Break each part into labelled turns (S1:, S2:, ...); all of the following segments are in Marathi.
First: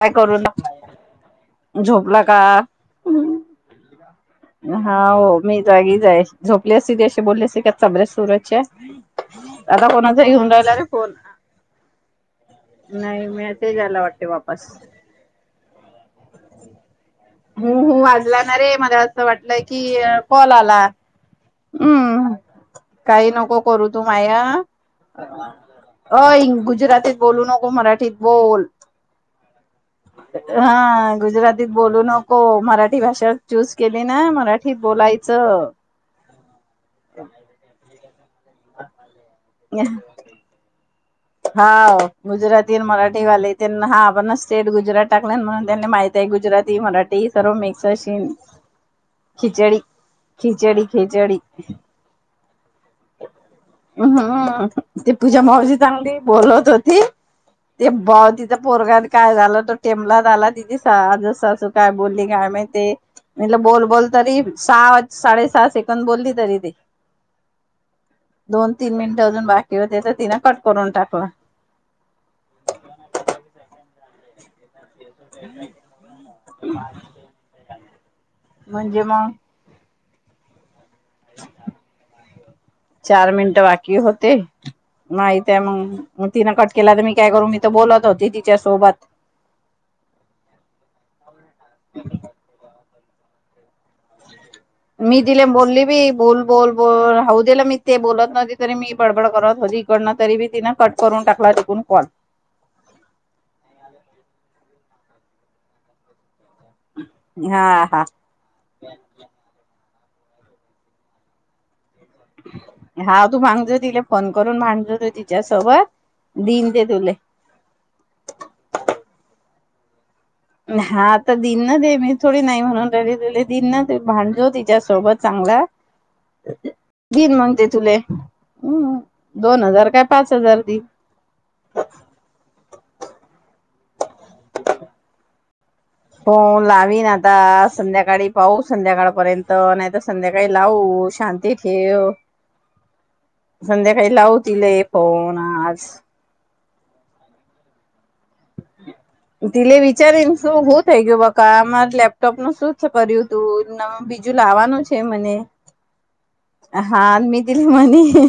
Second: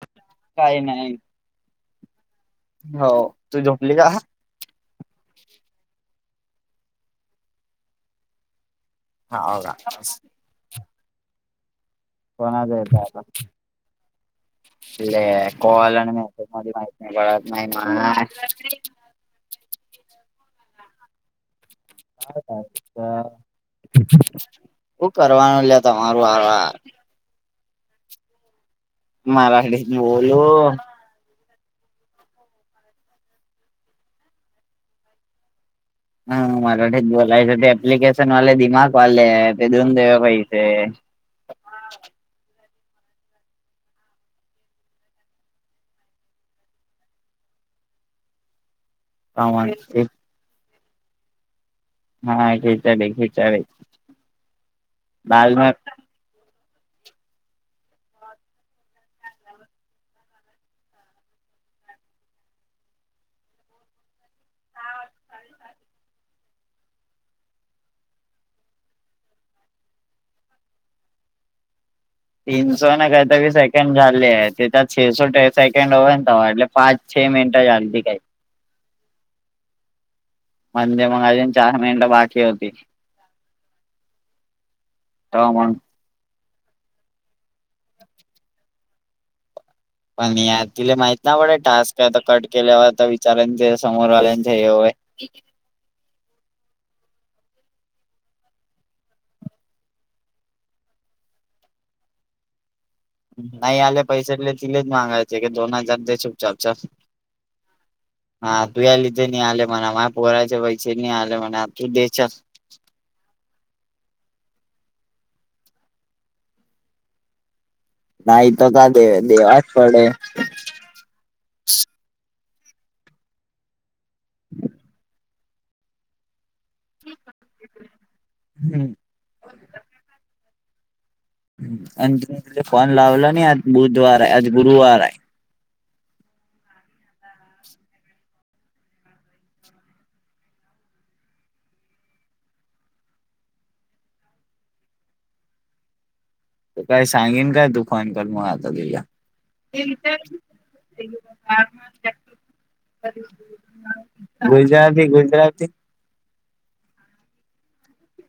S1: काय करू नका,
S2: काही नाही
S1: झोपला का?
S2: हो, तू झोपली का?
S1: हा हो, मी जागीच आहे, झोपली असती तर अशी बोलली असती का? चबर्या सुरच्या
S2: हाव का?
S1: आता कोणाचा येऊन राहिला रे फोन?
S2: कोणाचा आहे काय
S1: नाही
S2: माहीत?
S1: मेसेज आला वाटते वापस
S2: कॉल आणि मेसेजमध्ये माहिती नाही [unintelligible]
S1: हू हू,
S2: मार.
S1: वाजला ना रे, मला असं वाटलं की कॉल आला. हम्म! काही नको करू तू माया
S2: तू करवानोले
S1: अ गुजरातीत बोलू नको, मराठीत बोल.
S2: मराठीत बोलो.
S1: हा गुजरात तीत बोलू नको मराठी भाषा चूज केली ना मराठीत बोलायचं.
S2: ह मराठीत बोलायच ते एप्लिकेशन वाले दिमाखवाले ये ते देऊन देव पैसे
S1: हाव गुजराती आणि मराठीवाले त्यांन हा आपण स्टेट गुजरात टाकले म्हणून त्यांनी माहित ते गुजराती मराठी सर्व मिक्स अशीन खिचडी खिचडी खिचडी
S2: म हाय खिचडी खिचडी
S1: अहं ती पूजा
S2: दाल में
S1: मावशी चांगली बोलत होती. ते भा तिथं पोरगात काय झालं तो टेंमलात आला तिजी सा आजसासू काय बोलली काय माहिती म्हटलं बोल बोल तरी सहा साडे सहा सेकंद बोलली तरी ती दोन तीन मिनिटं अजून बाकी होते त तिनं कट करून टाकला.
S2: तीन सो ना कायतरी सेकंड झालेत ते त्यात छे सो सेकंड होईन तवा ह्यातले पाच छे मिनिटं झालती काय
S1: म्हणजे म
S2: [unintelligible] चार मिनिटं बाकी होती.
S1: चार मिनिट बाकी होते. माहित
S2: तवा
S1: हाय
S2: मग
S1: मंग म तिनं कट केला तर मी काय करू मी तर बोलत होते तिच्या सोबत
S2: पण या तिला माहित ना पड टास्क आता कट केल्यावर आता विचारेंन तिला समोर वाल्यांच हे होय.
S1: मी तिले बोलली बी बोल बोल बोल हाऊदे मी ते बोलत नव्हती तरी मी बडबड करत होती. हिकडन तरी बी तिनं कट करून टाकला टिकून कॉल.
S2: नाय आले पैसे ले तिलेच मागांयचे क दोन हजार दे चुपचाप चल
S1: हा हा
S2: हा तू या लि ते ली आले म्हणा माया पोराचे पैसे नी आले म्हणा तू दे चल
S1: हा तू मांग जा तिले फोन करून मांग जा तू तिच्यासोबत दिईन ते तुले
S2: नाय त का दे देवाच पडे
S1: हा आता दिन न दे मी थोडी नाय म्हणून राहिली तुले दिन ना भांड जो तिच्यासोबत चांगला [unintelligible] देईन मंग ती तुले अम्मं दोन हजार काय पाच हजार दिन
S2: आणि तुम्ही तिले फोन लावला नी आज बुधवाराय आज गुरुवाराय
S1: [inaudible] हो लावीन आता संध्याकाळी पाहू संध्याकाळपर्यंत नायत संध्याकाळी लावू शांत ती ठेव संध्याकाळी लावू तिले फोन आज
S2: तू काय सांगिन काय तु फोन कर म आता तिला
S1: तिले विचारीन
S2: गुजराती
S1: [unintelligible]
S2: गुजराती
S1: [unintelligible] हा आणि मी तीली म्हणीन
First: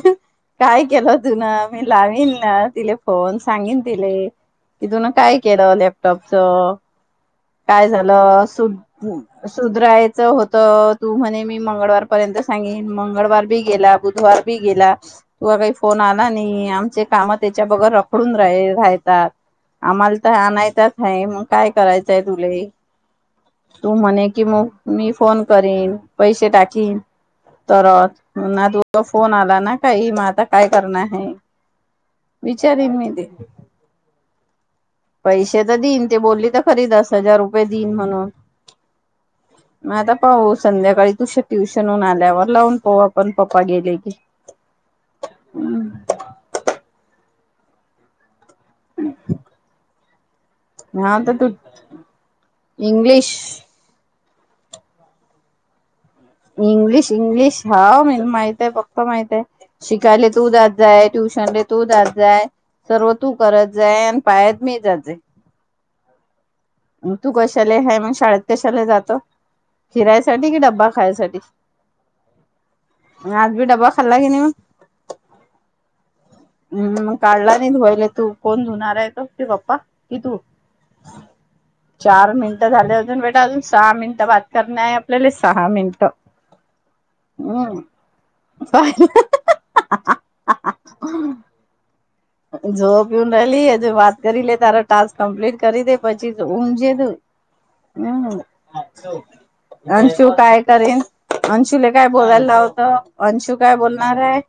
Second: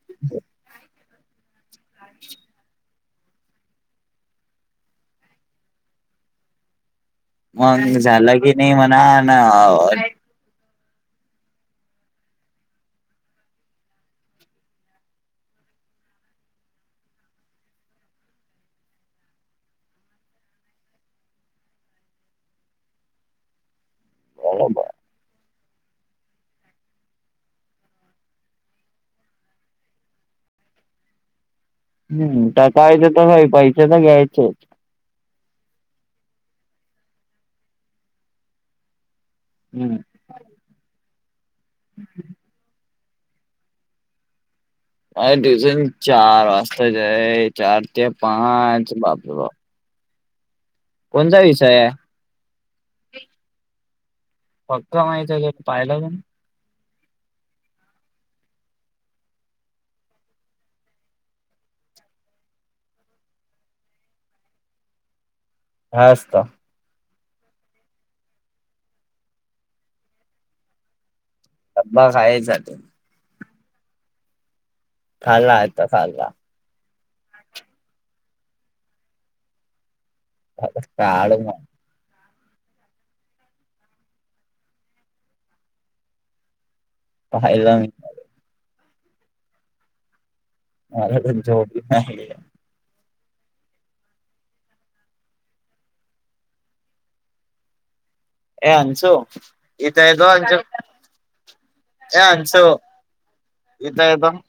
S1: काय केलंत धून मी लावीन न तिले फोन सांगेन तिले की तुन काय केलं लॅपटॉपच. काय
S2: मग झाला
S1: झालं
S2: की
S1: सु
S2: नाही म्हणा ना
S1: सुधरायचं होत तू म्हणे मी मंगळवारपर्यंत सांगिन मंगळवार बी गेला बुधवार बी गेला तुआ काय फोन आला नाही आमचे काम त्याच्या बगर रखडून राय रायतात. आम्हाला त आणायचाच हाय म काय कराय चं तुले, तू म्हणे की मग
S2: बरोबर
S1: मी फोन करीन पैसे टाकीन. तर ना तुझ फोन आला ना काही मग आता काय करणार आहे.
S2: हम्म तर
S1: विचारीन
S2: कायच
S1: मी ते
S2: तसही पैसे तर घ्यायचेच.
S1: पैसे तर देईन ते बोलली तर खरी दस हजार रुपये देईन म्हणून
S2: हम्म
S1: मग आता पाहू संध्याकाळी तुझ्या ट्युशन होऊन आल्यावर लावून पाहू पण पप्पा गेले की
S2: अ ट्यूशन चार वाजताच चार ते पाच बाप बापरे
S1: हा तर
S2: कोणता
S1: तू
S2: विषय आहे
S1: इंग्लिश
S2: फक्क माहिती आहे पाहिलं पण
S1: इंग्लिश इंग्लिश हा म माहितय फक्त माहित आहेय. शिकायला तू जात जाय ट्युशनले तू जात जाय सर्व तू करत जा आणि बाहेर मी जात जाय
S2: काय असतं.
S1: तू कशाला हाय शाळेत कशाला जातो फिरायसाठी कि डब्बा खायसाठी
S2: डबा खायाच
S1: मग आज बी डबा खाल्ला कि नाही मग?
S2: खाल्ला आता खाल्ला
S1: हम्म काढला नाही धुवायला तू कोण धुणार आहे तुमचे पप्पा कि तु
S2: बष्ट आळ म [unintelligible]
S1: चार मिनिटं झाल्या अजून बेटा अजून सहा मिनिटं बात करणे आहे आपल्याला सहा मिनिटं हम्म
S2: पाहिलं मी अ [unintelligible]
S1: झोप येऊन नलीिज वाात कर ल तारा टास्क कम्प्लीट कर दे प उमजे त [unintelligible] हम्म
S2: ए अंशु इथं
S1: अंशू
S2: येतो अंशु
S1: काय करेन अंशूले काय
S2: ए
S1: बोलायला
S2: अंशु
S1: लावतं अंशू काय
S2: इथं
S1: बोलणार
S2: येतो
S1: आहे.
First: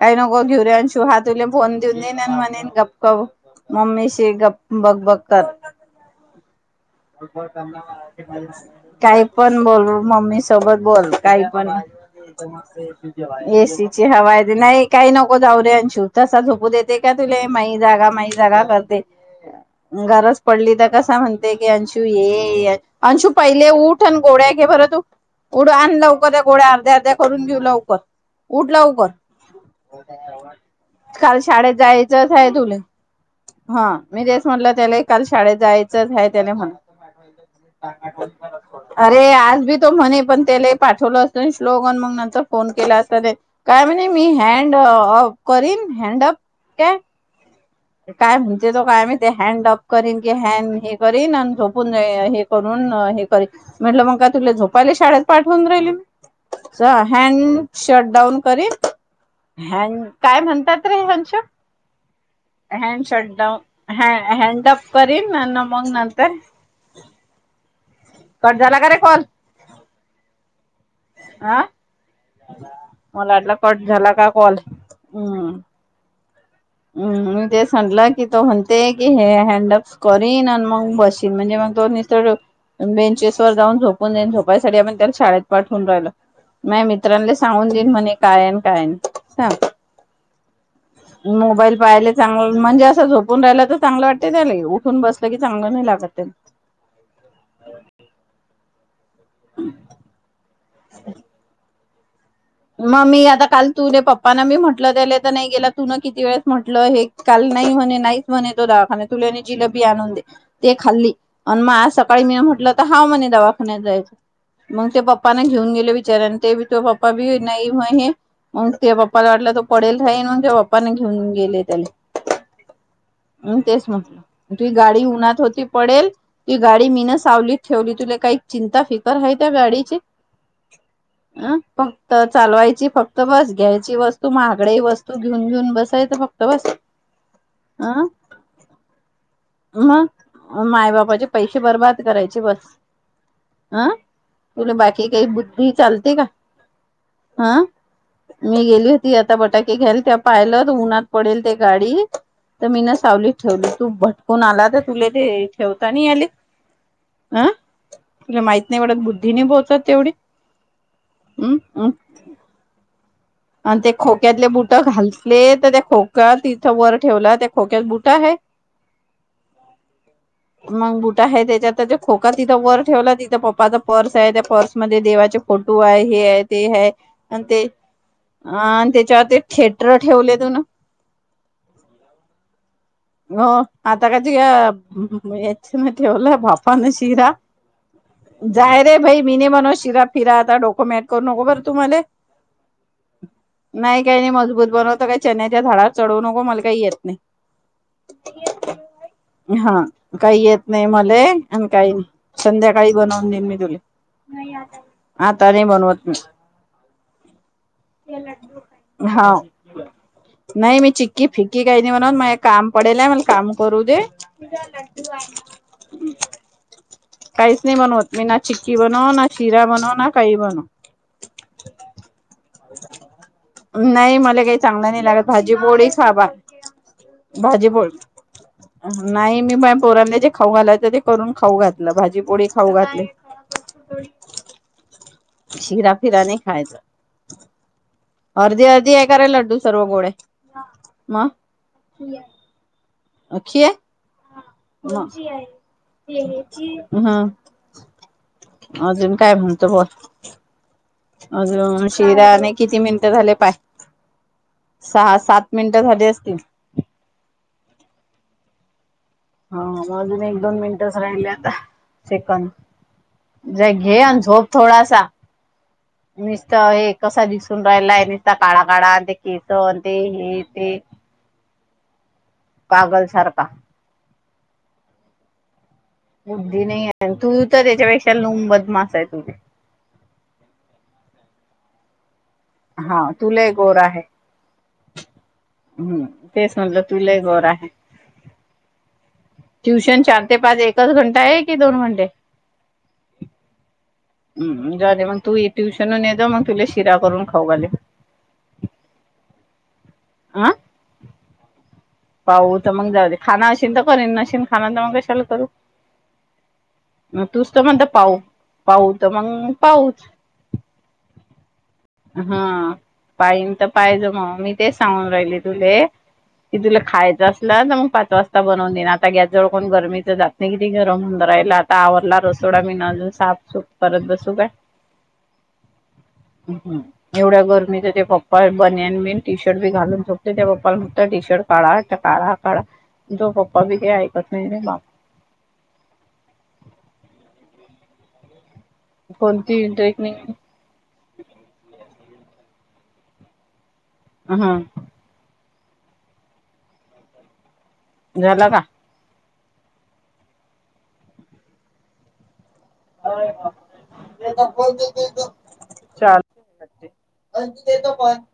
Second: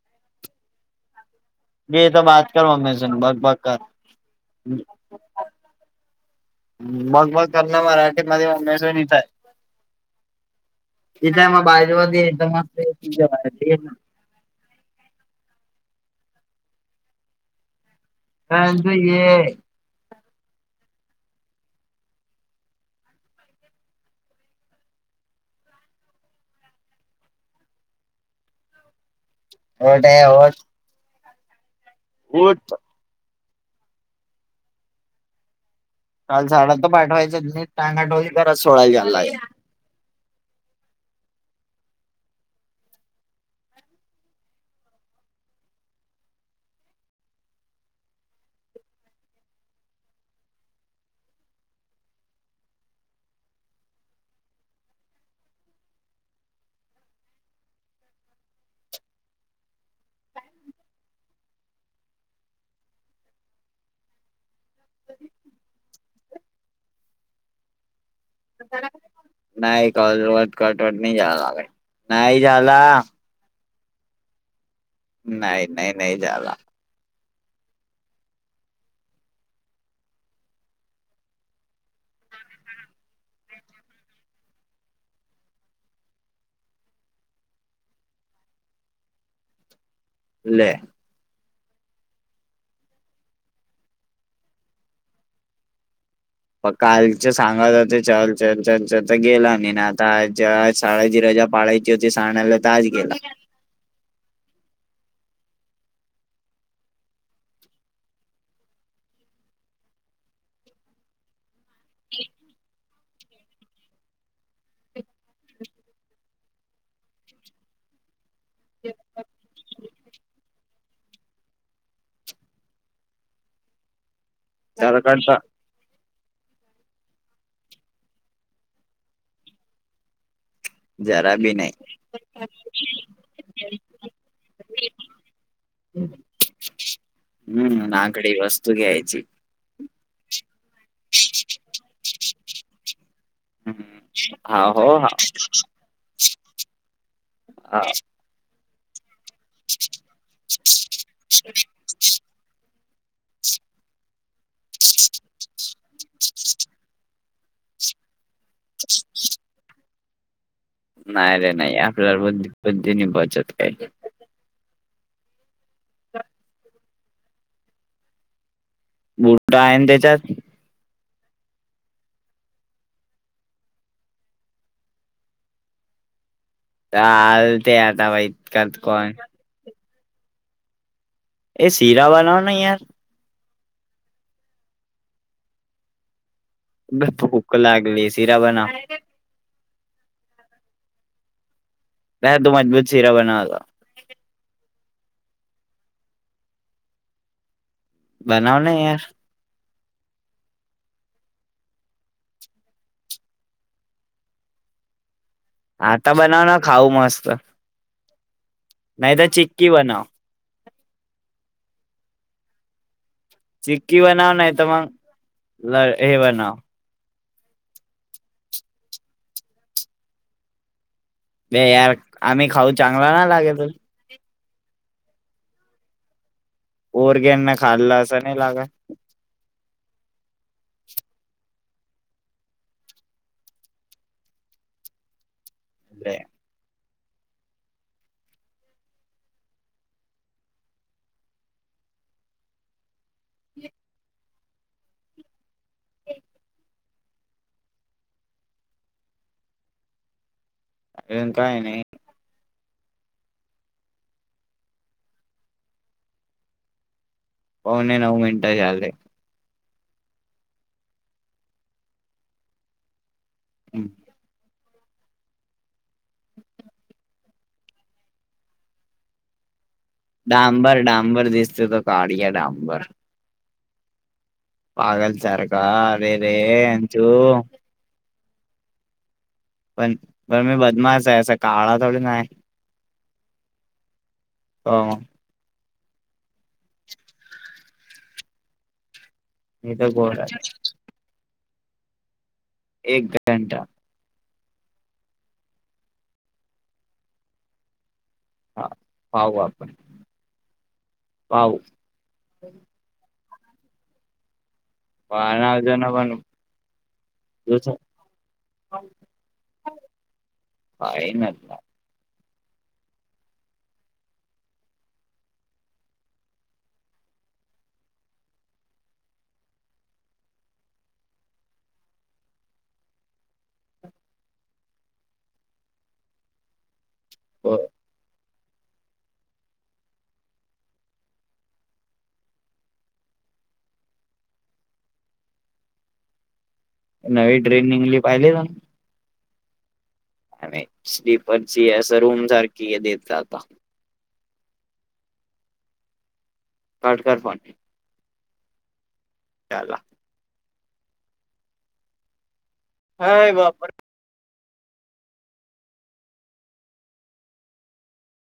S1: काही नको घेऊ अनशु हातुरे फोन
S2: ये
S1: जुनन
S2: इथं बात
S1: म्हणे
S2: कर
S1: गप
S2: मम्मी सून
S1: गप
S2: बघ बघ कर
S1: मम्मी श गप बग बग कर [unintelligible]
S2: बघ बघ करणं मराठी मध्ये मम्मी सून इथं
S1: काही पण बोलू मम्मी सोबत बोल
S2: आहे इथं
S1: काही
S2: आहे मग
S1: पण
S2: बाजूमध्ये इथं मस्त ये तुझ्या बाजूला ये ना.
S1: एसीची हवा आहे ते नाही काही नको जाऊ रे अंशू तसा झोपू देते का तुला माही जागा माही जागा
S2: ए अंशु
S1: करते.
S2: ये
S1: गरज पडली तर कसा म्हणते की अंशू ये अंशू पहिले ऊठ आणि गोळ्या घे बरं तु ऊठ आण लवकर त्या गोड्या अर्ध्या अर्ध्या करून घेऊ लवकर उठ लवकर
S2: होटय हो [unintelligible]
S1: काल शाळेत जायचंच आहे तुले हा मी तेच म्हटलं त्याला काल शाळेत जायचं
S2: काल
S1: त्याने म्ह
S2: झाडात तर पाठवायचं नीट टांगाटोळी करत सोडायला झाला
S1: अरे आज बी [unintelligible] तो म्हणे पण त्याला पाठवलं असे श्लोकगन मग त्यांचा फोन केला असेल. काय म्हणे मी हॅड अप करीन हॅड अप काय काय म्हणते तो का आम्ही ते हँड अप करीन की हॅड हे करीन आणि झोपून हे करून हे कर म्हटलं मग काय तुला झोपायला शाळेत पाठवून राहिली मी हॅड शट डाऊन करीश हॅन्ड काय म्हणतात रे अनशु had shut down head up करीन मग नंतर कट झाला का रे कॉल?
S2: नाही कलवट कटवट नाही झाला
S1: हा
S2: का नाही झाला [unintelligible]
S1: मला वाटलं कट झाला का कॉल. हम्म
S2: नाही नाही नाही जाला.
S1: हम्म मी ते म्हटल की तो म्हणते की हे हॅडअप्स करीन आणि मग बसीन. म्हणजे मग तो बेंचेस वर जाऊन झोपून येईन. झोपायसाठी आपण त्याला शाळेत पाठवून राहिलो. माहे मित्रांले सांगून देईन म्हणे, काय आहे आणि काय नाही. सांग
S2: ले
S1: मोबाईल पाहिले चांगल म्हणजे अस झोपून राहिला तर चांगल वाटत त्याले. उठून बसल की चांगल नाही लागत त्याले.
S2: मग कालच सांगात होते चल चल चल तर गेला नाही. आता आज शाळाची रजा पाळायची होती शण्याला.
S1: म मी आता काल तू ले पप्प पना मी म्हटल त्याले तर नाही गेला तुन किती वेळेस म्हटल हे काल नाही म्हणे नाही. म्हण येतो दवाखान्यात. तुने जिलेबी आणून दे. ते खाल्ली. आणि मग आज सकाळी मी म्हटल ता हाव म्हणे दवाखान्यात जायच. मग ते पप्पांना घेऊन गेले विचाराने ते बी तुझे पप्पा बी नाही म हे म तुझ्या पप्पाला वाटल तो पडेल राहील मग तुझे पप्पा पप्पांना घेऊन गेले त्याले. तेच ना. तुही
S2: तर
S1: गाडी
S2: कडता
S1: उन्हात होती पडेल. तीही गाडी मीन सावलीत ठेवली. तुला काही चिंता फिकर आहे त्या गाडीची.
S2: जरा बी
S1: अ
S2: नाही.
S1: फक्त चालवायची फक्त बस. घ्यायची वस्तू महागडी वस्तू घेऊन घेऊन बसायच फक्त बस. [inaudible]
S2: हम्म
S1: अं
S2: आकडी वस्तू घे
S1: मग मायबापाचे पैसे बर्बाद करायचे बस. हा
S2: हा
S1: तुले
S2: हो
S1: बाकी
S2: हा
S1: काही बुद्धी चालते का? ह
S2: हा
S1: मी गेली होती आता बटाके ते घ्याल तेव्हा पाहिल तर उन्हात पडेल ते गाडी. तर मी ना सावलीत ठेवली. तू भटकून आला तर तुला ते ठेवता नाही आली. हं तुला माहित नाही वाटत, बुद्धी नाही पोहोचत तेवढी.
S2: नाही रे नाही.
S1: हम्
S2: आपल्याला बुद् बुद्धी नाही पोहचत.
S1: आणि ते खोक्यातले बुट घालले तर त्या खोक्यात तिथ वर ठेवला त्या खोक्यात बुटा आहे.
S2: काय आहे अन त्याच्यात.
S1: मग बुट आहे त्याच्यात. त्या खोका तिथ वर ठेवलाय तिथ पप्पाचा पर्स आहे. त्या पर्समध्येध्ये देवाचे फोटो आहे. हे आहे. ते आहे. आणि ते
S2: चालते आता बाई
S1: अ
S2: इतकात
S1: आणि
S2: कोण
S1: त्याच्यावर ते थिएटर ठेवलत म्हण.
S2: ए शीरा बनव ना यार.
S1: हो आता काय याची ना ठेवला बाप अण शिरा जायरे बई मी नही बनवत शिरा फिरा. आता डोको मेंट करू नको बर तु माले.
S2: नाही तु मजबूत सीरा बनवला.
S1: नाही काही नाही मजबूत बनवत. काही चन्याच्या झाडार चढवू नको. मला काही येत नाही.
S2: बनव ना यार.
S1: हा काही येत नाही मले. आणि काही नाही. संध्याकाळी बनवून देईन मी तुले. आता नाही बनवत मी.
S2: हा ना खाऊ मस्त. नाही तर
S1: हा
S2: चिक्की बनव.
S1: नाही मी चिक्की फिक्की काही नाही बनवत. मा काम पडेल आहे. मले काम करू दे. काहीच नाही बनवत मी ना चिक्की बनव ना शिरा बनव ना काही बनव
S2: बे यार आम्ही खाऊ चांगला ना लागेत
S1: नाही मला काय चांगला नाही लागत भाजी-पोळी सार-भात
S2: पोरग्यांना खाल्लं असं नाही लागत
S1: नाही मी माया पोरांने जे खाऊ घालायचं ते करून खाऊ घातलं भाजी-पोळी खाऊ घातले शिरा
S2: बे,
S1: फिरा नाही खायच अर्धी अर्धी आहे का रे लड्डू सर्व गोळे म अखि हा [unintelligible] अजून काय म्हणते बुवा
S2: काय नाही
S1: अजून ते वायरणे किती मिनिटं झाले पहा सहा सात मिनिटं झाली असतील
S2: पावने नऊ मिनटं झाले
S1: हा अजून एक दोन मिनिटच राहिले आता सेकंद ज
S2: हम्म.
S1: घे अन झोप थोडासा नुसत हे कसा दिसून राहिलाय नुसता काळा काळा आणि ते केस आणि ते हे ते
S2: शंभर दिसतोय का काडिया डाम
S1: पागल सारखा
S2: पागल सारखा अरे रे
S1: बुद्धी
S2: अंशु
S1: नाही तू तर त्याच्यापेक्षा लोंबद मासा आहे तु
S2: पण पण मी बदमास आहे काळा थोडी नाही
S1: हा तु लई गोरा आहे
S2: हो
S1: हम्म तेच म्हणलं तु लई गोरा आहे
S2: मी तर
S1: ट्युशन
S2: गोड
S1: चार ते
S2: आहे
S1: पाच एकच घंटा आहे कि दोन घंटे?
S2: एक घंटा
S1: हम् झाले मग तू ट्युशनून ये जा मग तुला शिरा करून खाऊ घाले
S2: हा हा बाप्पा
S1: आं
S2: पाव
S1: पाऊ तर मग झाले खाणार अशील तर करेन नशीन खानार तर मग
S2: पाळणा जयना म्हणू
S1: मग तूच तर म्हणतो पाहु पाहू तर मग पाहूच
S2: [unintelligible]
S1: हा पाईन तर पाहिज मग मी तेच सांगून राहिले तुले की तुला खायचं असला तर मग पाच वाजता बनवून देणार आता गॅस जवळ कोण गरमीच जात नाही किती गरम हो राहिला तावरला रसोडा मीन अजून साफ सुफ परत बसू काय? हम् हम एवढ्या
S2: हो
S1: गर्मीच त्ये पप्पा बन्यान बिन, टी शर्ट बी घालून झोपतय, त्या पप्पा नुसतं टी शर्ट काढा, काढा. तुझा 'पपा बी ऐकत नाही नी बघ.
S2: नवी ट्रेनिंगली पाहिले का?
S1: कोणती इटरनिंग?
S2: आणि, स्लीपरची असं रूम सारखी देतात.
S1: ह, हां.
S2: कट कर फोन.
S1: झाला का?
S2: याला
S1: आय
S2: हाय बापा
S1: बापरे! [unintelligible]